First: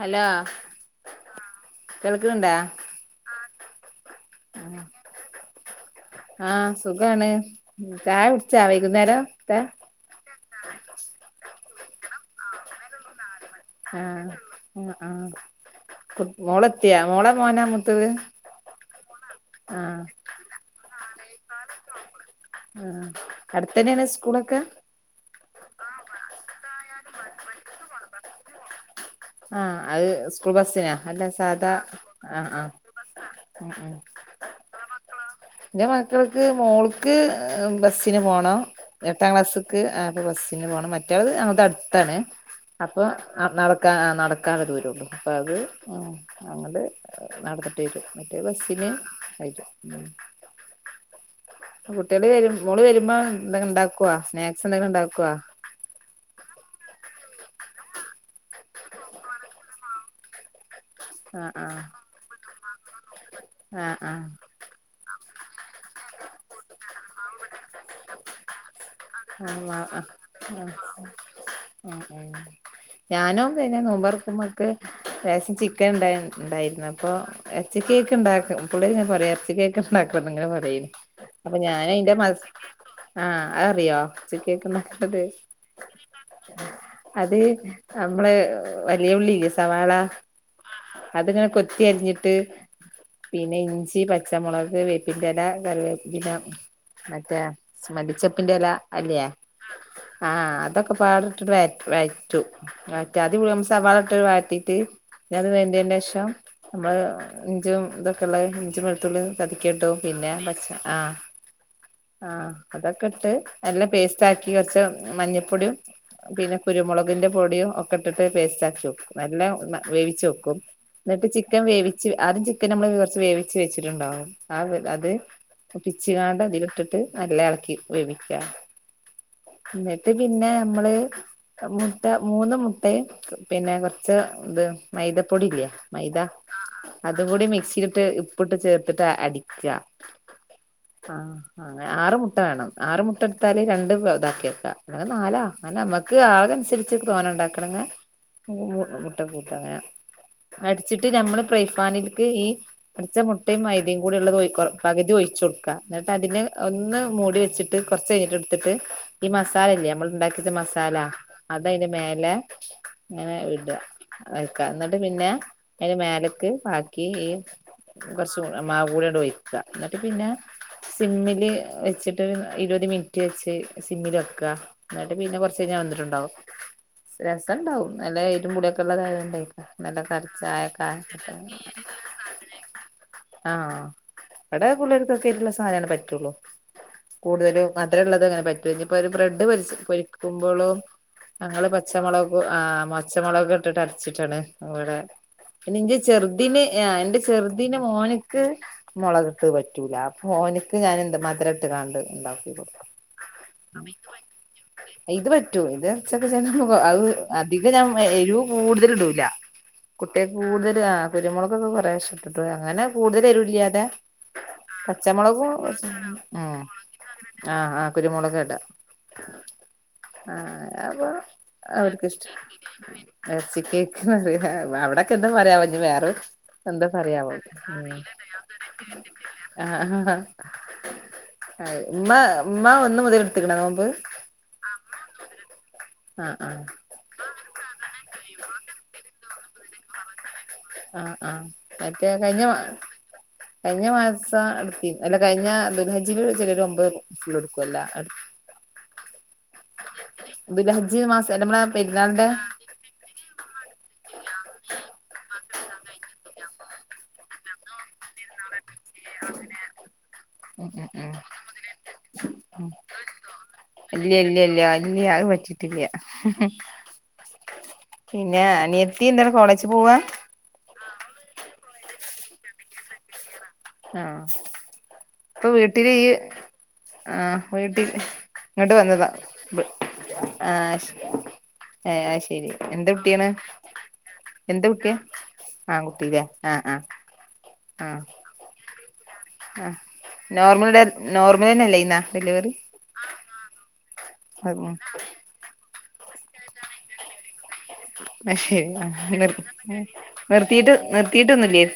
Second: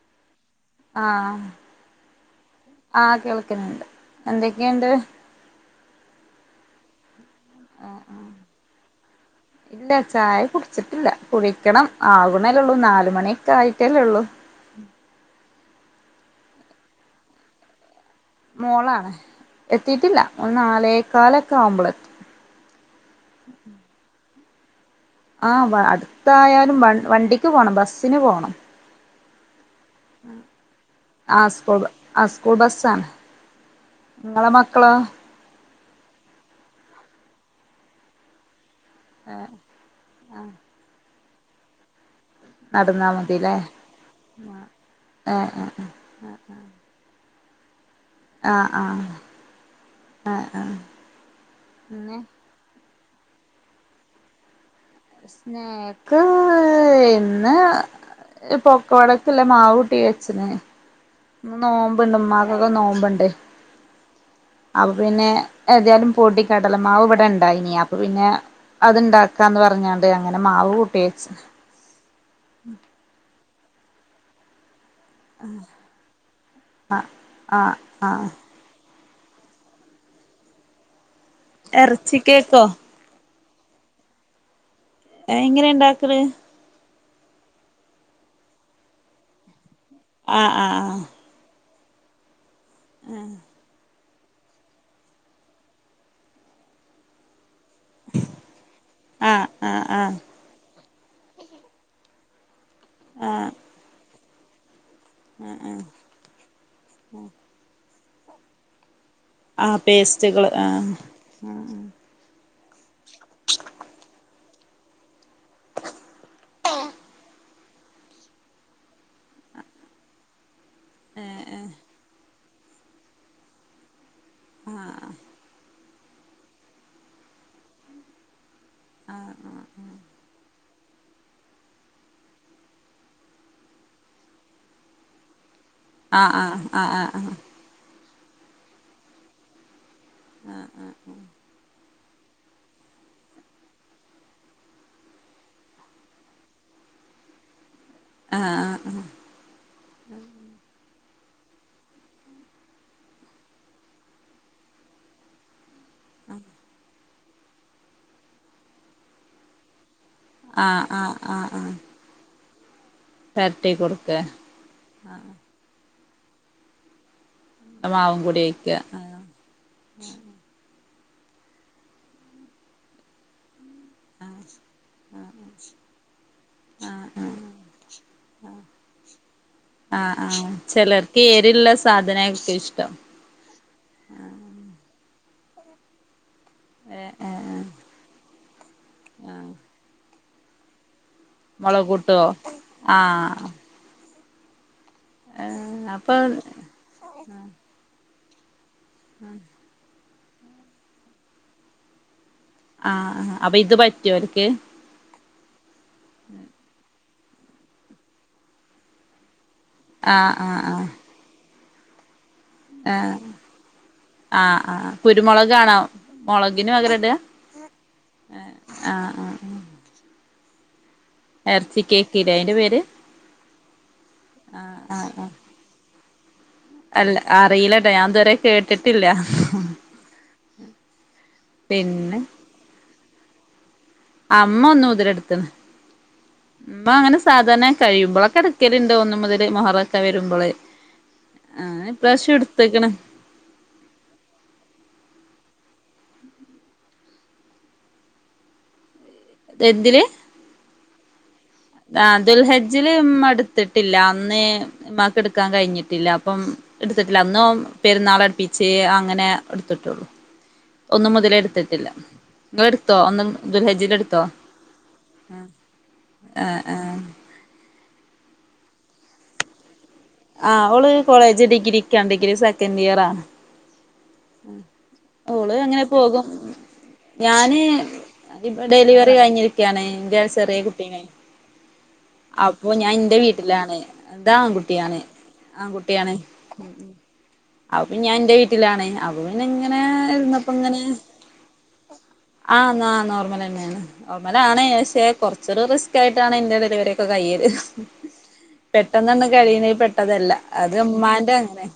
Hello. ആഹ് കേൾക്കണണ്ടാ ആഹ് കേൾക്ക്ണ് ണ്ട് എന്തൊക്കെണ്ട്. ആഹ് സുഖാണ് ചായ കുട്ച്ചാ വൈകുന്നേരം ത്തെ. ഇല്ല ചായ കുട് ച്ച്ട്ടില്ല കുടിക്കണം ആവ്ണല്ലെള്ളൂ നാല് മണി. ആഹ് ആഹ് ആഹ് കു മോളെത്തിയാ മോളാ മോനാ മൂത്തത്. മോളാണ് ആഹ് എത്തീട്ടില്ല ഒള് നാലേകാലൊക്കെ ആകുമ്പളത്തു ആഹ് ആഹ് അട്ത്തെന്നേണ് സ്കൂളൊക്കെ. ആഹ് വ അട്ത്തായാലും വ വണ്ടിക്ക് പോകണം ബസ്സിന് പോവണം. ആഹ് അത് സ്കൂൾ ബസിനാ അല്ല ആഹ് സാധാ സ്കൂൾ ആഹ് ആഹ്. ഉം ഉം. ഇങ്ങള മക്കളോ. ഇന്റെ മക്കൾക്ക് മോൾക്ക് ബസിന് പോകണം. എട്ടാം ഏഹ് ക്ലാസ്ക്ക് അപ്പ ബസിന് പോകണം മറ്റാള് ഞങ്ങൾത് അട്ത്താണ് അപ്പൊ നടന്നാ അ മതില്ലേ നട ക്ക അ നടക്കാള്ള ദൂരൊള്ളൂ ഏഹ് അപ്പത് ഏഹ് അങ്ങട്ട് നടന്നിട്ട് വരും. ഒരു ആഹ് ബസിന് ആഹ് ആയിട്ട് പിന്നെ കുട്ട്യള് വരും. മോള് വരുമ്പം എന്തെങ്കിം ഉണ്ടാക്ക്വോ സ്നാക്സ് എന്തങ്കിലും ഉണ്ടാക് സ്നേ ക്ക് ഇന്ന് പൊക്ക വടക്ക്ല്ല മാവൂട്ടി വെച്ച്ണ്. ഇന്ന് ആഹ് നോമ്പ്ണ്ട് ഇമ്മാക്കൊക്കെ നോമ്പ്ണ്ട്. ആഹ് ആഹ് അപ്പൊ പിന്നെ ഏതയാലും പൊടി കടലമാവ് ഇവടെണ്ടായിനി അപ്പൊ പിന്നെ. അത്ണ്ടാക്കാന്ന് ആഹ് പറഞ്ഞാണ്ട് അങ്ങനെ മാവ് കൂട്ടി വെച്ച്. ഉം ഉം. ഉം. ഞാനും പിന്നെ നോമ്പർക്കുമ്പക്ക്. ലേസം ചിക്കൻ ഇണ്ടാ ഇണ്ടായിര്ന്നു ആഹ് അപ്പൊ ആഹ് എറച്ചി ക്കേക്ക് ആഹ് ഉണ്ടാക്കും. പുള്ളേര്ങ്ങനെ പറയ എറച്ചി ക്കേക്ക്ണ്ടാക്കണംന്ന്ങ്ങനെ പറയും അപ്പൊ ഞാനയ്ൻ്റെ എറച്ചി മസ് കേക്കോ ആഹ് അതറിയോ എറച്ചി ക്കേക്ക്ണ്ടാക്ക ഏ എങ്ങനെ ഇണ്ടാക്കല്. അത് നമ്മള് വലിയ ഉള്ളില്ലെ സവാള. ആഹ് അത്ങ്ങനെ കൊത്തി അരിഞ്ഞിട്ട് പിന്നെ ഇഞ്ചി പ ച്ചമുളക് വേപ്പിന്റെല കറിവേപ്പില മറ്റേ. മല്ലിച്ചപ്പിന്റെല അല്ലേ ആഹ് ആഹ് അതൊക്കെ പാടെ ഇട്ടിട്ട് വേ വേ. റ്റും വയറ്റ ആഹ് [unintelligible] സവാളട്ടൊരു വയറ്റീട്ട്. പിന്നത് വെന്തേൻ്റെഷം ഞമ്മള് ഇഞ്ചും ഇതൊക്കെള്ളെ ഇഞ്ചിം വെളുത്തുള്ളി. ആഹ് ചതക്ക്യട്ടു പിന്നെ പേസ്റ്റുകള് പച്ച ആഹ്. ആഹ് അതൊക്കട്ട് എല്ലം പേസ്റ്റാക്കി കൊറച്ച് മഞ്ഞപ്പൊടിയും. പിന്നെ കുരുമുളകിന്റെ പൊടിയും ഒക്കെ ഇട്ടിട്ട് പേസ്റ്റാക്കിയോക്ക് നല്ല ന വേവിച്ച് വെക്കും ന്ന്ട്ട് ഏഹ് ചിക്കൻ ഏഹ് വേവിച്ച് ആദ്യം ചിക്കൻ നമ്മള് കൊറച്ച് വേവിച്ച് വെച്ചിട്ടുണ്ടാവും ആ അത് പിച്ചിങ്ങാണ്ട് അതില് ഇട്ടിട്ട് നല്ല എളക്കി വേവിക്കുക ന്ന്ട്ട് പിന്നെ അമ്മള് മുട്ട മൂന്ന് മുട്ടയും പിന്നെ കൊറച്ച് ഇത് മൈദപ്പൊടി ഇല്ലേ മൈദ ആഹ് ആഹ് ആഹ്ൾ ആഹ് അതും ആഹ് കൂടി മിക്സിലിട്ട് ഉപ്പിട്ട് ചേർത്തിട്ട് അടിക്ക്യ ആഹ് ആ [unintelligible] ആറ് മുട്ട വേണം ആറ് മുട്ടടുത്താല് രണ്ട് ഇതാക്കി വെക്കാ അങ്ങനെ നാലാ നമ്മക്ക് ആളനുസരിച്ച് തോനേ ഉണ്ടാക്കണങ്ങേ ആഹ് മൂന്ന് മുട്ട കൂട്ട അങ്ങനെ അടിച്ചിട്ട് ഞമ്മള് പ്രൈഫാനിൽക്ക് ഈ അടിച്ച മുട്ടേം മൈദീം കൂടെള്ളത് ഒഴി കൊറ പകുതി ഒഴിച്ചൊട് ക ഇന്നട്ട് അതിന് ഒന്ന് മൂടി വെച്ചിട്ട് കൊറച്ചഴിഞ്ഞിട്ട് ഇടുത്തിട്ട് ഈ മസാല ഇല്ലേ അമ്മള്ണ്ടാ ത് ആഹ് മസാല ആഹ് ആഹ് ആഹ് അതയ്ന മേലെ ഇങ്ങനെ പെരട്ടി ഇടാ കൊടുക്ക വെക്ക ഇന്നട്ട് പിന്നെ അയിന്റെ മേലക്ക് ബാക്കി ഈ മാവും കൂടി കൊറച്ച് ഒഴിക്ക മാവ് ആഹ് കൂടെട് ഒഴി ക്ക ഇന്നട്ട് പിന്നെ സിമ്മില് വെച്ചിട്ട് ഇരുപത് മിനിറ്റ് വെച്ച് സിമ്മിൽ വെക്കാ ഇന്നട്ട് പിന്നെ കൊറച്ചയ്ഞ്ഞാ വന്നിട്ടുണ്ടാവും ആഹ് ആഹ് രസംണ്ടാവും നല്ല എരും പുളി ഒക്കെ ആഹ് ആഹ് ചെലർക്ക് എരിള്ള സാധനാരിക്കും ഇഷ്ടം ആഹ് ഇവടെ പുള്ളേർക്ക് ഒക്കെ എരിവുള്ള സാധനേ പറ്റൊള്ളൂ ഏഹ് ഏഹ് ഏഹ് കൂടുതലും മധുരള്ളത് അങ്ങനെ പറ്റു ഇനിപ്പം ഒരു ബ്രെഡ് പൊരിച്ച് പൊരിക്കുമ്പോളും ഞങ്ങള് മൊളകൂട്ടോ പച്ചമൊളകു ആഹ് ആഹ് പച്ചമൊളക്ട്ടിട്ട് അരച്ചിട്ടാണ് ഇവടെ ഏഹ് പിന്നെന്റെ അപ്പൊ ചെറ്തിന് യാ ഇന്റെ ചെറുദിന് മോന്ക്ക് മൊളക്ട്ട് പ പറ്റൂല അപ്പോ ഓന്ക്ക് ഞാൻ എന്ത് മധുരട്ട്ങ്ങാണ്ട് ഉണ്ടാക്കി കൊടുക്കും ആഹ് ആഹ് അപ്പ ഇത് പറ്റോ ഓല്ക്ക് ഇത് പറ്റും ഇത് [unintelligible] അധികം ഞാൻ എരു കൂടുതല്ടൂല കുട്ട്യാക് കൂടുതല് ആഹ് കുരുമുളകൊക്കെ കൊറേശെ പ്പ് അങ്ങനെ ആഹ് കൂടുതല് എരു ഇല്ല്യാതെ ആഹ് [unintelligible] ആഹ് പച്ചമൊളകും കുരുമുളകാണോ ആഹ് മൊളകിന് പകരം ഇടാ ആഹ് ആഹ് കുരുമുളക് ഇടാ ആഹ് ആഹ് ആഹ് അപ്പോ എറച്ചി കേക്കിലെ അയിന്റെ പേര് എറച്ചി കേക്ക് പറീല ആഹ് ആഹ് അവിടൊക്കെ എന്താ ആഹ് പറയാവോനി വേറെ എന്താ അല്ല പറയാവോ അറീലട്ടോ ഞാൻ അറിയില്ലട്ടോ ഇതുവരെ ഇത് വരെ കേട്ടിട്ടില്ല അഹ ഹ ഹ അഹ് ഇമ്മ പിന്നെ മ്മ ഒന്ന് മുതൽ ഇടുത്ത്ക്ക്ണോ നോബ്‌ അഹ് ഉമ്മ ഒന്ന് മുതൽ എടുത്ത്ണ് ആ ആ ഉമ്മ അങ്ങനെ സ് സാധാന കഴുമ്പോളൊക്കെട്ക്കലുണ്ട് ഒന്ന് മുതല് മൊഹറക്കെ വരുമ്പള് ആഹ് ആഹ് മറ്റേ കഴിഞ്ഞ മ എടുത്ത്ക്ക്ണ് കഴിഞ്ഞ മാസം എടുത്തി അല്ല കഴിഞ്ഞ ദുൽ ഹജിലൊരു ചെലര് ഒമ്പത് ഇടുക്കുവല്ലാ അട് എന്തിന് ദുൽഹജ്ജ് മാസം നമ്മളെ പെരുന്നാൾ ന്റെ ജില് ഉമ്മടുത്തിട്ടില്ല അന്നേ മാക്കെടുക്കാൻ കഴിഞ്ഞിട്ടില്ല അപ്പം എടുത്തിട്ടില്ല അന്നോം പെരുന്നാളടുപ്പി ച്ചേ അങ്ങനെ എട്ത്തിട്ടൊള്ളൂ. ഉ നിങ്ങള് ഉം എടുത്തോ ഒന്ന് ദുൽഹജ്ജില് എടുത്തോ ഇല്ല്യല്ല്യല്ല ഇല്യ വറ്റി [unintelligible] വ്യാ ആഹ് ആഹ് പിന്നെ അനിയത്തി ന്താണ് കോളേജ് പോവാ. ആഹ് ഓള് കോളേജ് ഡിഗ്രിക്കാ ഡിഗ്രി സെക്കൻഡിയറാ. ആഹ് പ്പൊ ഓള് അങ്ങനെ വീട്ടിലിയ്യ്. പോകും ആഹ് ഞാന് വീട്ടിൽ ഇങ്ങട്ട് വന്നതാ ഡെലിവറി കഴിഞ്ഞിരിക്കയാണ് എന്റെ ചെറിയ ആഹ് ശെ കുട്ടീനെ [unintelligible] ഏഹ് അഹ് ശെരി അപ്പൊ എന്ത് ഞാൻ എന്റെ കുട്ട്യാണ് വീട്ടിലാണ് ഇത് എന്ത് കുട്ടിയാ. ആൺകുട്ടിയാണ് ആൺ ആൺകുട്ടിയാണ് കുട്ടിലേ ആഹ് ആഹ് അപ്പൊ ആഹ് ഞാൻന്റെ വീട്ടിലാണ് അപ്പ ആഹ് പിന്നങ്ങനെ. നോർമൽ ന്നപ്പങ്ങനെ ഡെ നോർമൽ തന്നെയല്ലേ ഇന്നാ ഡെലിവറി ആഹ് ന്നാ നോർമലന്നേണ് നോർമലാണ് ഉം പശേ കൊറച്ചൊരു റിസ്കായിട്ടാണ് എന്റെ ഡെലിവറിയൊക്കെ കയ്യല്. അത് ശരി ആ പെട്ടന്നെന്നും നിർ കഴിയിണേ പെട്ടതല്ല നിർത്തിയിട്ട് അത് ഉമ്മാന്റെ നിർത്തിയിട്ടൊന്നുല്ലേ അങ്ങനെ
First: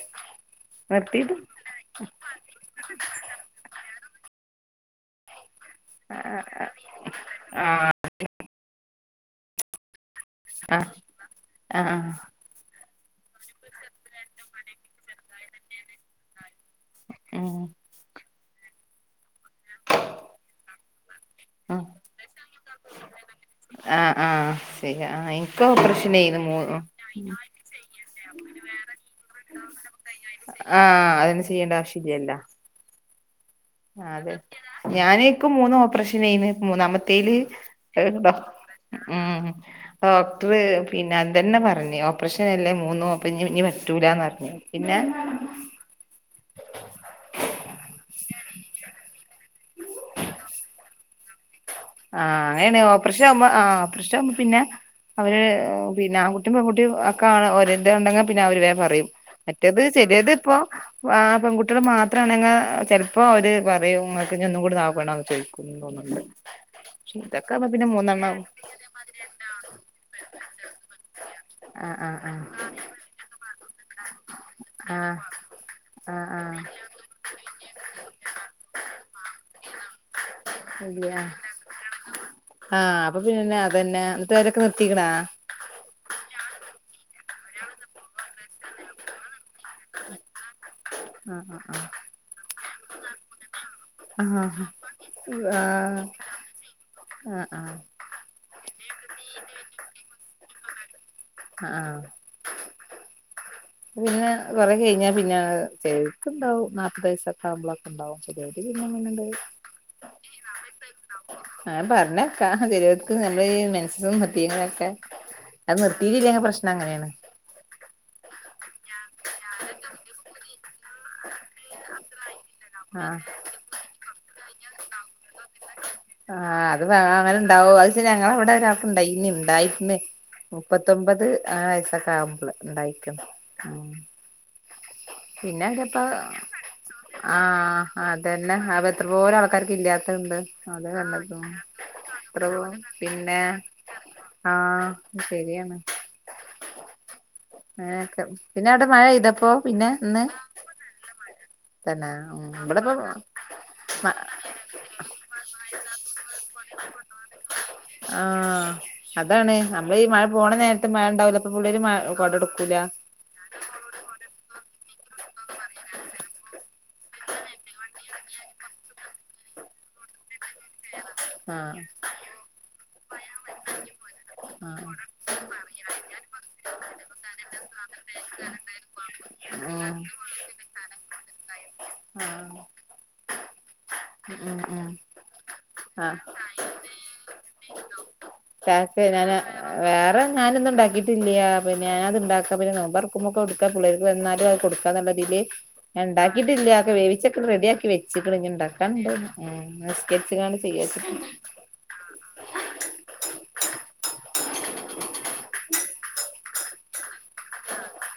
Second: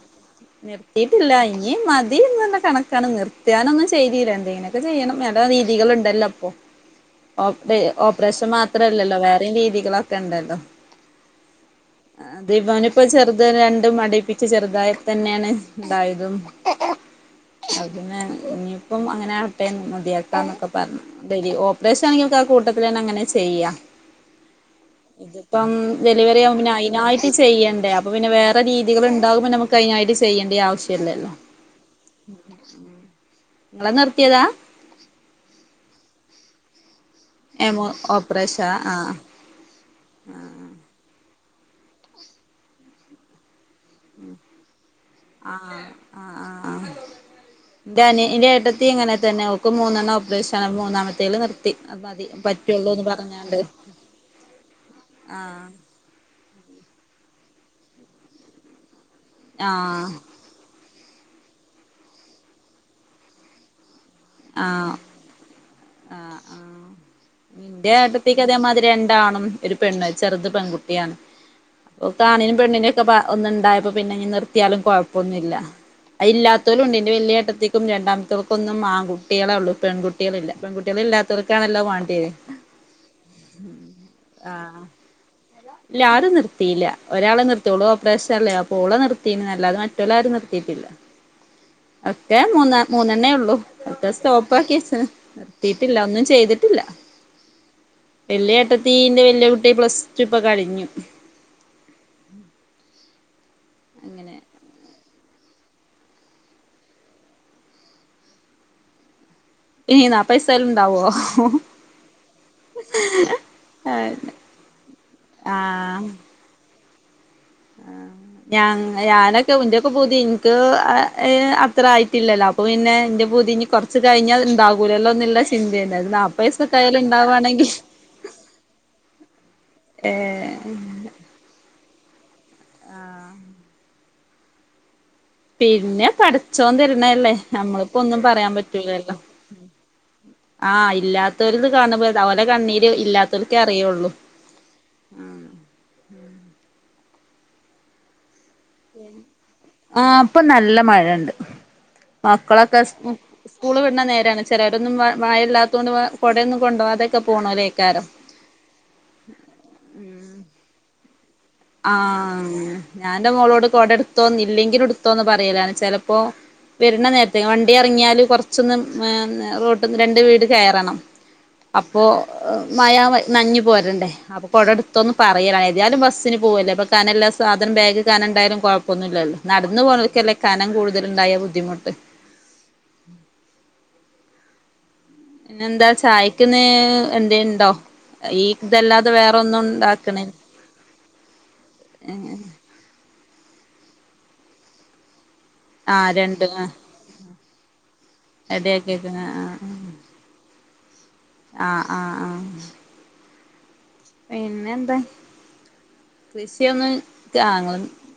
നിർത്തീട്ടില്ല നിർത്തിയിട്ട് ഇനി മതീന്ന് കണക്കാണ് നിർത്ത്യാനൊന്നും ചെയ്തീല്ല എന്തേങ്ങി ചെയ്യണം വേണ്ട രീതികള് ണ്ടല്ലോപ്പോ ഓ ടെ ഓപ്പ്റേഷൻ മാത്ര ത്രല്ലല്ലോ വേറെയും രീതികളൊക്കെ ണ്ടല്ലോ. ആ ആ ആ ഇബാനു ഇപ്പോ ചെർത് രണ്ടും അടീപ്പിച്ച് ചെർതായി തന്നേണ് ണ്ടായതും. ആഹ്. അപ്പൊ പിന്നെ ഇനിപ്പം അങ്ങനെ ആവട്ടെ മതിയാക്കാന്നൊക്കെ പ പർഞ്ഞു ഡെയ്ലി ഉം ഓപ്പറേഷാണെങ്കി ആ കൂട്ടത്തിലന്നെ അങ്ങനെ ചെയ്യാ. ആഹ്. ഇതിപ്പം ഡെലിവറി ആവുമ്പൊന്നെ അയ്നായിട്ട് ചെയ്യണ്ടേ. അപ്പൊ പിന്നെ വേറെ രീതികള് ണ്ടാവുമ്പോ നമുക്ക് അയ്നായിട്ട് ചെയ്യേണ്ട്യോ ആ ആവശ്യല്ലല്ലോ. [inaudible] അതൊന്നും ചെയ്യേണ്ട നിങ്ങളെ ആഹ് അതെ നിർത്തിയതാ ഞാന് ഇക്ക് മൂന്ന് ഓപ്പറേഷനേന്ന് മൂന്നാമ തേല് എമോ അഹ്ണ്ടോ ഓപ്പറേഷ ആഹ് ഉം ഉം ഡോക്ട്ട്ർ പിന്നെ അതെന്നെ പറഞ്ഞ് ഓപ്പറേഷനല്ലേ മൂന്നും. അപ്പ ഞ്ഞിഞ്ഞി പറ്റൂലാന്നർഞ്ഞു പിന്നെ. ആഹ് ആഹ് [inaudible] ന്റെഅനി ന്റെഏട്ടത്തി ഇങ്ങനെ തന്നെ ഓക്ക് മൂന്നെണ്ണം ഓപ്പറേഷാണ് മൂന്നാമത്തേല് നിർ ആഹ് അങ്ങനേണ് ഓപ്റഷാവുമ്പോ ആഹ് ഓപ്പ്റഷാവുമ്പ പിന്നെ അവര് ആഹ് പിന്നെ ആങ്കുട്ടിയും പെൺകുട്ടിയും ഒക്കെ ആണ് ഓരെത് ഉണ്ടെങ്കി പിന്നെ അവര് വേം പറയും മറ്റേത് ആഹ് ചെലേത്പ്പോ ആഹ് പെൺകുട്ടിയേള് മാത്രാണെങ്ങി ചെൽപ്പോ അവര് പറയും ഇങ്ങക്ക് ഞ്ഞി ഒന്നും കൂടി ആഹ് നോക്കണോന്ന് ചോയിക്കും തോന്ന്ണ്ട്. ന്റെ ഏട്ടത്തിക്ക് അതേമാതിരി രണ്ടാണും ഒരു പെണ്ണും ചെറുത് പെൺകുട്ടിയാണ്. ആഹ് ഓക്ക് ആഹ് ആണിനും പെണ്ണിനും ഒക്കെ പ ഒന്ന്ണ്ടായപ്പോ പിന്നെ ഇഞ്ഞ് നിർത്തിയാലും ആഹ് കൊഴപ്പൊന്നുല്ല. അത്‌ ആഹ് ആഹ് ആഹ് ഇല്ലാത്തോലുണ്ട് ന്റെ വല്ല്യേ ഏട്ടത്തിക്കും രണ്ടാമത്തോൾക്കൊന്നും ആങ്കുട്ട്യാളെ ഒള്ളൂ പെങ്കുട്ട്യാളില്ലാ. പെങ്കുട്ട്യാള് ഇല്ല ഇല്ലാത്തോൽക്കാണല്ലോ വാണ്ട്യേ ആഹ് അപ്പൊ പിന്നെ അതന്നെ എന്നിട്ടോരൊക്കെ ആഹ് നിർത്തീക്ക്ണോ? ഇല്ല ആരും നിർത്തീല്ല ഒരാളെ നിർത്തിയൊള്ളു ഓപ്പറേഷല്ലെ അപ്പൊ ഓള് നിർ ത്തീനല്ലാതെ മറ്റോലാരും നിർത്തീട്ടില്ല. ആഹ്, ആഹ്, ആഹ്. ഒക്കേ മൂന്ന മൂന്നെണ്ണേ ഒള്ളൂ ഒക്കെ ആഹ് സ്റ്റോപ്പാക്കിച്ച്ണ്. ആഹ് നിർത്തീട്ടില്ല ഒന്നും ചെയ്തിട്ടില്ല. ആഹ്, ആഹ് വെല്ല്യേ ഏട്ടത്തീന്റെ വെല്ല്യേ കുട്ടി പ്ലസ് ടു പ്പൊ കഴിഞ്ഞു. ആഹ് ആഹ് പിന്നെ അങ്ങനെ കൊറ കഴിഞ്ഞാൽ പിന്നെ ചിലർക്ക് ഉണ്ടാവും നാപ്പത് വയസ്സാക്കെ ആവ്പോളൊക്കെ ഉണ്ടാവും ചെലവര് പിന്നെ അങ്ങട് ഇനി നാപ്പത് വയസായാലും ഉണ്ടാവോ ആഹ് പറഞ്ഞക്ക് നമ്മുടെ മെൻസും അത് ആഹ് നിർത്തിയിട്ടല്ലെങ്കിൽ പ്രശ്നം അങ്ങനെയാണ് ഞാ ഞാനൊക്കെ ഉന്റെയൊക്കെ പുതി എനിക്ക് അത്ര ആയിട്ടില്ലല്ലോ പിന്നെ ആഹ് എന്റെ പുതി ഇനി കൊറച്ച് കഴിഞ്ഞാൽ ഇണ്ടാവകൂലല്ലോന്നുള്ള ആഹ് അത് അങ്ങനെ ഇണ്ടാവോ അത് ഞങ്ങ അവിടെ ഒരാക്ക് ഇണ്ടായിനി ഇണ്ടായിക്കണ് ഏഹ് മുപ്പത്തൊമ്പത് ആ വയസ്സൊക്കെ ആവുമ്പള് ഉണ്ടായിക്കണ് [inaudible] പിന്നെ എന്തത്താ പടച്ചോൻ തരണല്ലേ ആഹ് നമ്മളിപ്പോ ഒന്നും പറയാൻ അതന്നെ അവ പറ്റൂലല്ലോ എത്രപോരം ആൾക്കാർക്ക് ഇല്ലാത്ത ഇണ്ട് ആഹ് ഇല്ലാത്തവരിത് കാണുമ്പോ അവരെ കണ്ണീര് പിന്നെ ഇല്ലാത്തവർക്കെ അറിയുള്ളൂ ആഹ് ശരിയാണ് അങ്ങനൊക്കെ പിന്നെ അവിടെ മഴെയ്തപ്പോ ആഹ് ഇപ്പൊ നല്ല മഴണ്ട് തന്നെ ഉം ഇവിടെപ്പം ഉം സ്കൂൾ വിടുന്ന നേരെയാണ് ചിലവരൊന്നും മഴയില്ലാത്തത്ണ്ട് കുടയോന്നും കൊണ്ടപോതൊക്കെ പോണോല്ലേക്കാരം ആഹ് അതാണ് നമ്മള് ഈ മഴ പോണ നേരത്തെ മഴ ഉണ്ടാവുല അപ്പൊ പുള്ളര് കൊട എടുക്കൂല ഞാൻന്റെ മോളോട് കോടെ എടുത്തോ ഇല്ലെങ്കിലു എടുത്തോന്ന് പറയല ചിലപ്പോ വരുന്ന നേരത്തെ വണ്ടി ഇറങ്ങിയാല് കുറച്ചൊന്ന്‌ റോട്ട്ന്ന രണ്ട് വീട് കേറണം ആഹ് അപ്പോ മഴ നനഞ്ഞു പോരണ്ടേ അപ്പൊ കൊട ആഹ് എടുത്തൊന്ന് പറയലാണ് ഏതായാലും ബസ്സിന് പോവല്ലേപ്പൊ കനം എല്ല സധന ബാഗ് കനം എണ്ടായാലും കുഴപ്പൊന്ന ഇല്ലല്ലോ നടന്ന് ആഹ് പോകന്നവർക്കല്ലേ കനം കൂടുതൽ ഉണ്ടായ ബുദ്ധിമുട്ട് [unintelligible] പിന്നെന്താ ആഹ് ചായക്കന്ന് എന്തു ങ്കിലുണ്ടോ ഈ ചാക്ക് ഇതല്ലാതെ ഞാന് വേറെ ഒന്നും ഉണ്ടാക്കണ വേറെ ഞാനൊന്നും മാഗിഉണ്ടാക്കി ഇല്ല പിന്നെ ഞാന അത്ണ്ടാക്ക പിന്നെനോമ്പ് തുറക്കുമ്പോക്കും അതു ടുക്കപിള്ളേര് വന്നാലും അത് കൊടുക്കാന്നുള്ള രീതിയില് ആഹ് രണ്ട് ആഹ് ഉണ്ടാക്കിട്ടില്ല ഒക്കെ വേവിച്ചൊക്കെ റെഡിയ ആക്കി വെച്ചിക്ണ് ഇനി റെഡിയാക്കി ഇണ്ടാക്കാണ്ട് വെക്ക്ണ് ഉം നിസ് കരിച്ചിക്കാണ്ട് ചെയ്യാച്ചിണ്ട ആഹ് ആഹ് ആഹ് പിന്നെ എന്താ കൃഷിയൊന്ന് [unintelligible]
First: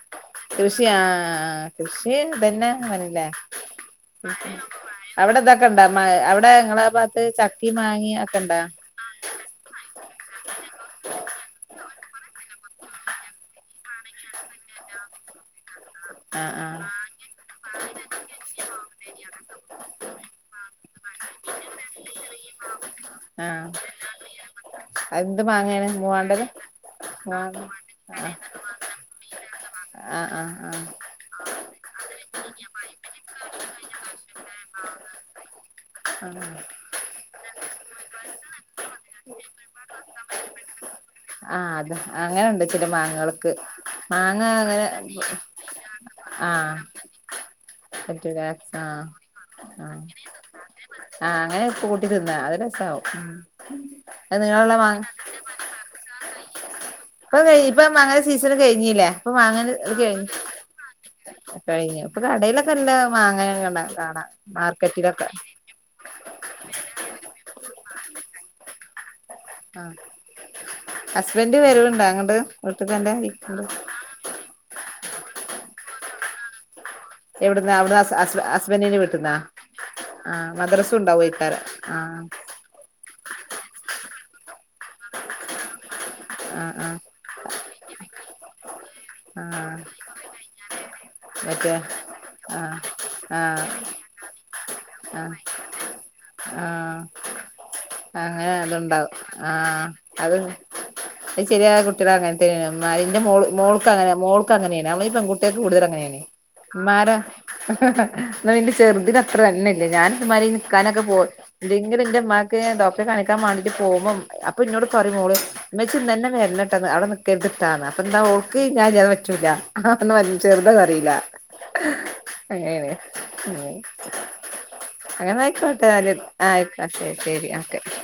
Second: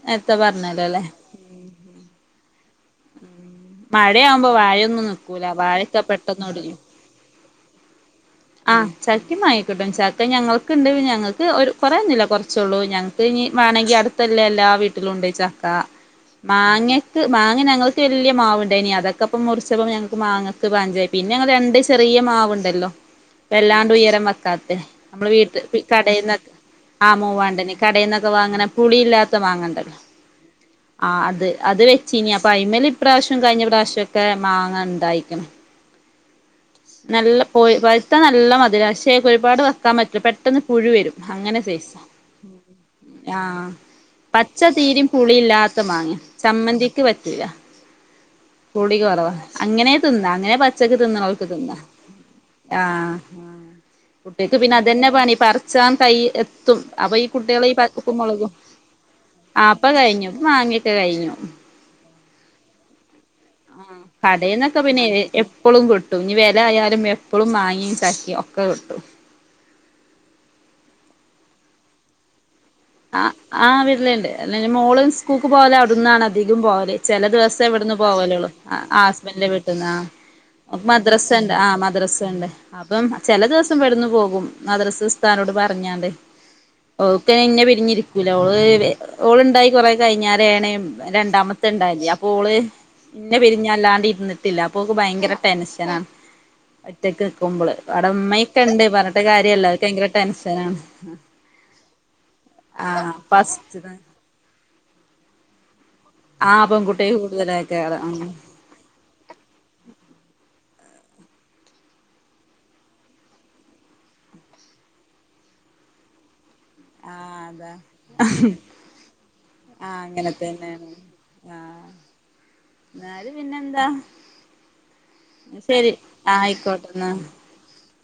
കൃഷിയ ആഹ് കൃഷിതന്നെ ഞാൻ പറഞ്ഞിലെ മഴയാവുമ്പോ വാഴയൊന്നും അവിടെ നിക്കൂല ഇതൊക്കെണ്ടാ മ വാഴൊക്കെ പെട്ടെന്ന് അവിടെ ഒടിയും നിങ്ങളെ ഭാഗത്ത് ചക്ക മാങ്ങിം ഒക്കെണ്ട ആഹ് ചക്കയും മാങ്ങക്കിട്ടും ചക്ക അഹ ഞങ്ങൾക്ക്ണ്ട് ഞങ്ങൾക്ക് ഒരു കൊറൊന്നുമില്ല കുറച്ചുള്ളൂ ഞങ്ങക്ക് ഇനി വേണമെങ്കിൽ അടു ത്ത് എല്ലാ വീട്ടിലും ഉണ്ട് ചക്ക ആഹ് മാങ്ങി ആഹ് ക്ക് മാങ്ങ ഞങ്ങൾക്ക് വിലിയ മാവ് ഉണ്ടായിനി അതൊക്കെപ്പം മുറിച്ചപ്പോ ഞങ്ങക്ക് മാങ്ങക്ക് പൻഞ്ചയി പിന്നെ അങ്ങെ രണ്ട് ചെറിയ മാവുണ്ടല്ലോ ആഹ് വല്ലാണ്ട് ഉയരം വെക്കാത്ത നമ്മള് എന്ത് വീട്ടിൽ മാങ്ങയാണ് കടെന്ന് മൂവാണ്ടന് ആഹ് മുവാണ്ടൻ കടയിൽന്നൊക്കെ വാങ്ണ പുളിയില്ലാത്ത മാങ്ങണ്ടല്ലോ ആഹ് ആഹ് ആഹ് ആഹ് അത് അത് വെച്ചീനി അപ്പൊ അയിമേൽ ഇപ്രശ്യം കഴിഞ്ഞ പ്രാവശ്യം ഒക്കെ മാങ്ങാ ഉണ്ടായി ഉം [inaudible] നല്ല പഴുത്ത നല്ല മധുര പക്ഷേ ഒരുപാട് വയ്ക്കാൻ പറ്റില്ല പെട്ടെന്ന് പുഴു വരും അങ്ങനെ ആഹ് സയ്സ അത് അങ്ങനെണ്ട് ചില മാങ്ങകൾക്ക് ആഹ് മാങ്ങ പച്ച അങ്ങനെ തീരയും പുളില്ലാത്ത മാങ്ങ ആഹ് ചമ്മന്തി ക്ക് പറ്റുല പറ്റൂല പുളി ആഹ് കോറവാ അങ്ങനെ ആഹ് തിന്നാ അങ്ങനെ പച്ചക്ക് തിന്നോ ആഹ് അങ്ങനെ തിന്ന കൂട്ടി തിന്നാ അത് രസാവും ആഹ് അത് ഇബൽക്ക് നീളള്ള പിന്നെ മാങ്ങ അതന്നെ പണി പ ച്ചാൻ തൈയ്യ് ത്തും അപ്പ ഈ ഇപ്പൊ കുട്ട്യാള് ഈ പ ഇപ്പൊ മാങ്ങ ഉപ്പും, മുളകും സീസൺ കഴിഞ്ഞില്ലേ ഇപ്പൊ മാങ്ങ ആഹ് പ്പ കഴിഞ്ഞ് കഴിഞ്ഞു മാങ്ങക്കെ കഴിഞ്ഞു കഴിഞ്ഞു ഇപ്പ കടിലൊക്കെ എല്ലാ മാങ്ങ [unintelligible] കാണ മാർക്കറ്റിലൊക്കെ പ്പളും കിട്ടും ഇനി വെല ആയാലും എപ്പളും മാങ്ങിമ്, ചക്കിം ഒക്കെ കിട്ടും ആഹ് ഹസ്ബന്റ് വെരവ്ണ്ടോ അങ്ങട്ട്? ആഹ് ആഹ് വെര്ല്ണ്ട് അല്ല മോള് സ്കൂക്ക് പോല് അവിടുന്നാണ് അധികും പോല് ചെല ദിവസെ എവിടുന്ന ഇവട്ന്ന് അവിടുന്ന് ഹസ് പോവലോള്ളു ആഹ് ഹസ്ബൻഡിന്റെ വീട്ടിന്നാ ഹസ്ബന്റിന്റെ വീട്ട്ന്ന് ആ ആഹ് മദ്രസ ഇണ്ട് ഉണ്ടാവോയിക്കാരം ആഹ് ആ മദ്രസ ഇണ്ട് അപ്പം ചെല ദിവസം ഇവട്ന്നും പോകും മദ്രസ ഉസ്താദിനോട് പർഞ്ഞാണ്ട് ആഹ് ആഹ് ഓക്കയ്ന് ഇന്നെ പിരിഞ്ഞിരിക്കൂല ഓള് ആ ഓള്ണ്ടായി കൊറെ കഴിഞ്ഞാരെണ് രണ്ടാമത്തെ മറ്റേ ഇണ്ടായത് അപ്പൊ ഓള് ഇന്നെ ആ പിരിഞ്ഞല്ലാണ്ട് ഇര്ന്നിട്ടില്ല അപ്പൊക്ക് ഭയങ്കര ടെൻഷനാണ് ആ ആ ഒറ്റക്ക് നിക്കുമ്പള് അവ്ടെ അങ്ങനെ ഇമ്മക്കെ ഇണ്ട് അതുണ്ടാവും പർഞ്ഞിട്ട് കാര്യല്ല അവക്ക് ഭയങ്കര ടെൻഷനാണ് [unintelligible] കുട്ട്യാള് അങ്ങൻത്തന്നെനു ഇമ്മാര് ആഹ് ഇന്റെ മോള് മോൾക്ക് ഫസ്റ്റ്ത്തെ അങ്ങനെ മോ ക്കെ അങ്ങനെണ് അമ്മളെ പെൺകുട്ടിയാൾക്ക് കൂടുതല് അങ്ങനെണ് ആഹ് പെൺകുട്ടി ഇമ്മാരെ കൂടുതലൊക്കെയാണ് ഉം ഇന്നാ ഇന്റെ ചെർതിന് ഇത്രന്നെല്ല ഞാൻ ഇതുമാതിരി നിക്കാനൊക്കെ പോ എന്തെങ്കിലും ഇന്റെ ഇമ്മാക്ക് ഡോക്ടറെ കാണിക്കാൻ മാണ്ടി പോവുമ്പം അപ്പ ഇന്നോട് പറിം മോള് ഇമ്മച്ചി ഇന്നനെ വേര്ന ട്ടന്ന് അവിടെ ആഹ് അതാ നിക്കെര്ത്ട്ടാന്ന് അപ്പത്താ ആഹ് ഓക്ക് ഞാൻ ഇല്ലാതെ പറ്റൂല അങ്ങനെ [unintelligible] ചെർത് അത് തന്നെയാണ് പറീല ആഹ് അങ്ങനെണ് എന്നാല് ഉം പിന്നെന്താ അങ്ങനെന്നാ ശരി അയിക്കോട്ടെന്നാല് ആഹ് അയ്ക്കോ ആയിക്കോട്ടെന്നാ ശെരി ശെരി ആഹ് ഓക്കെ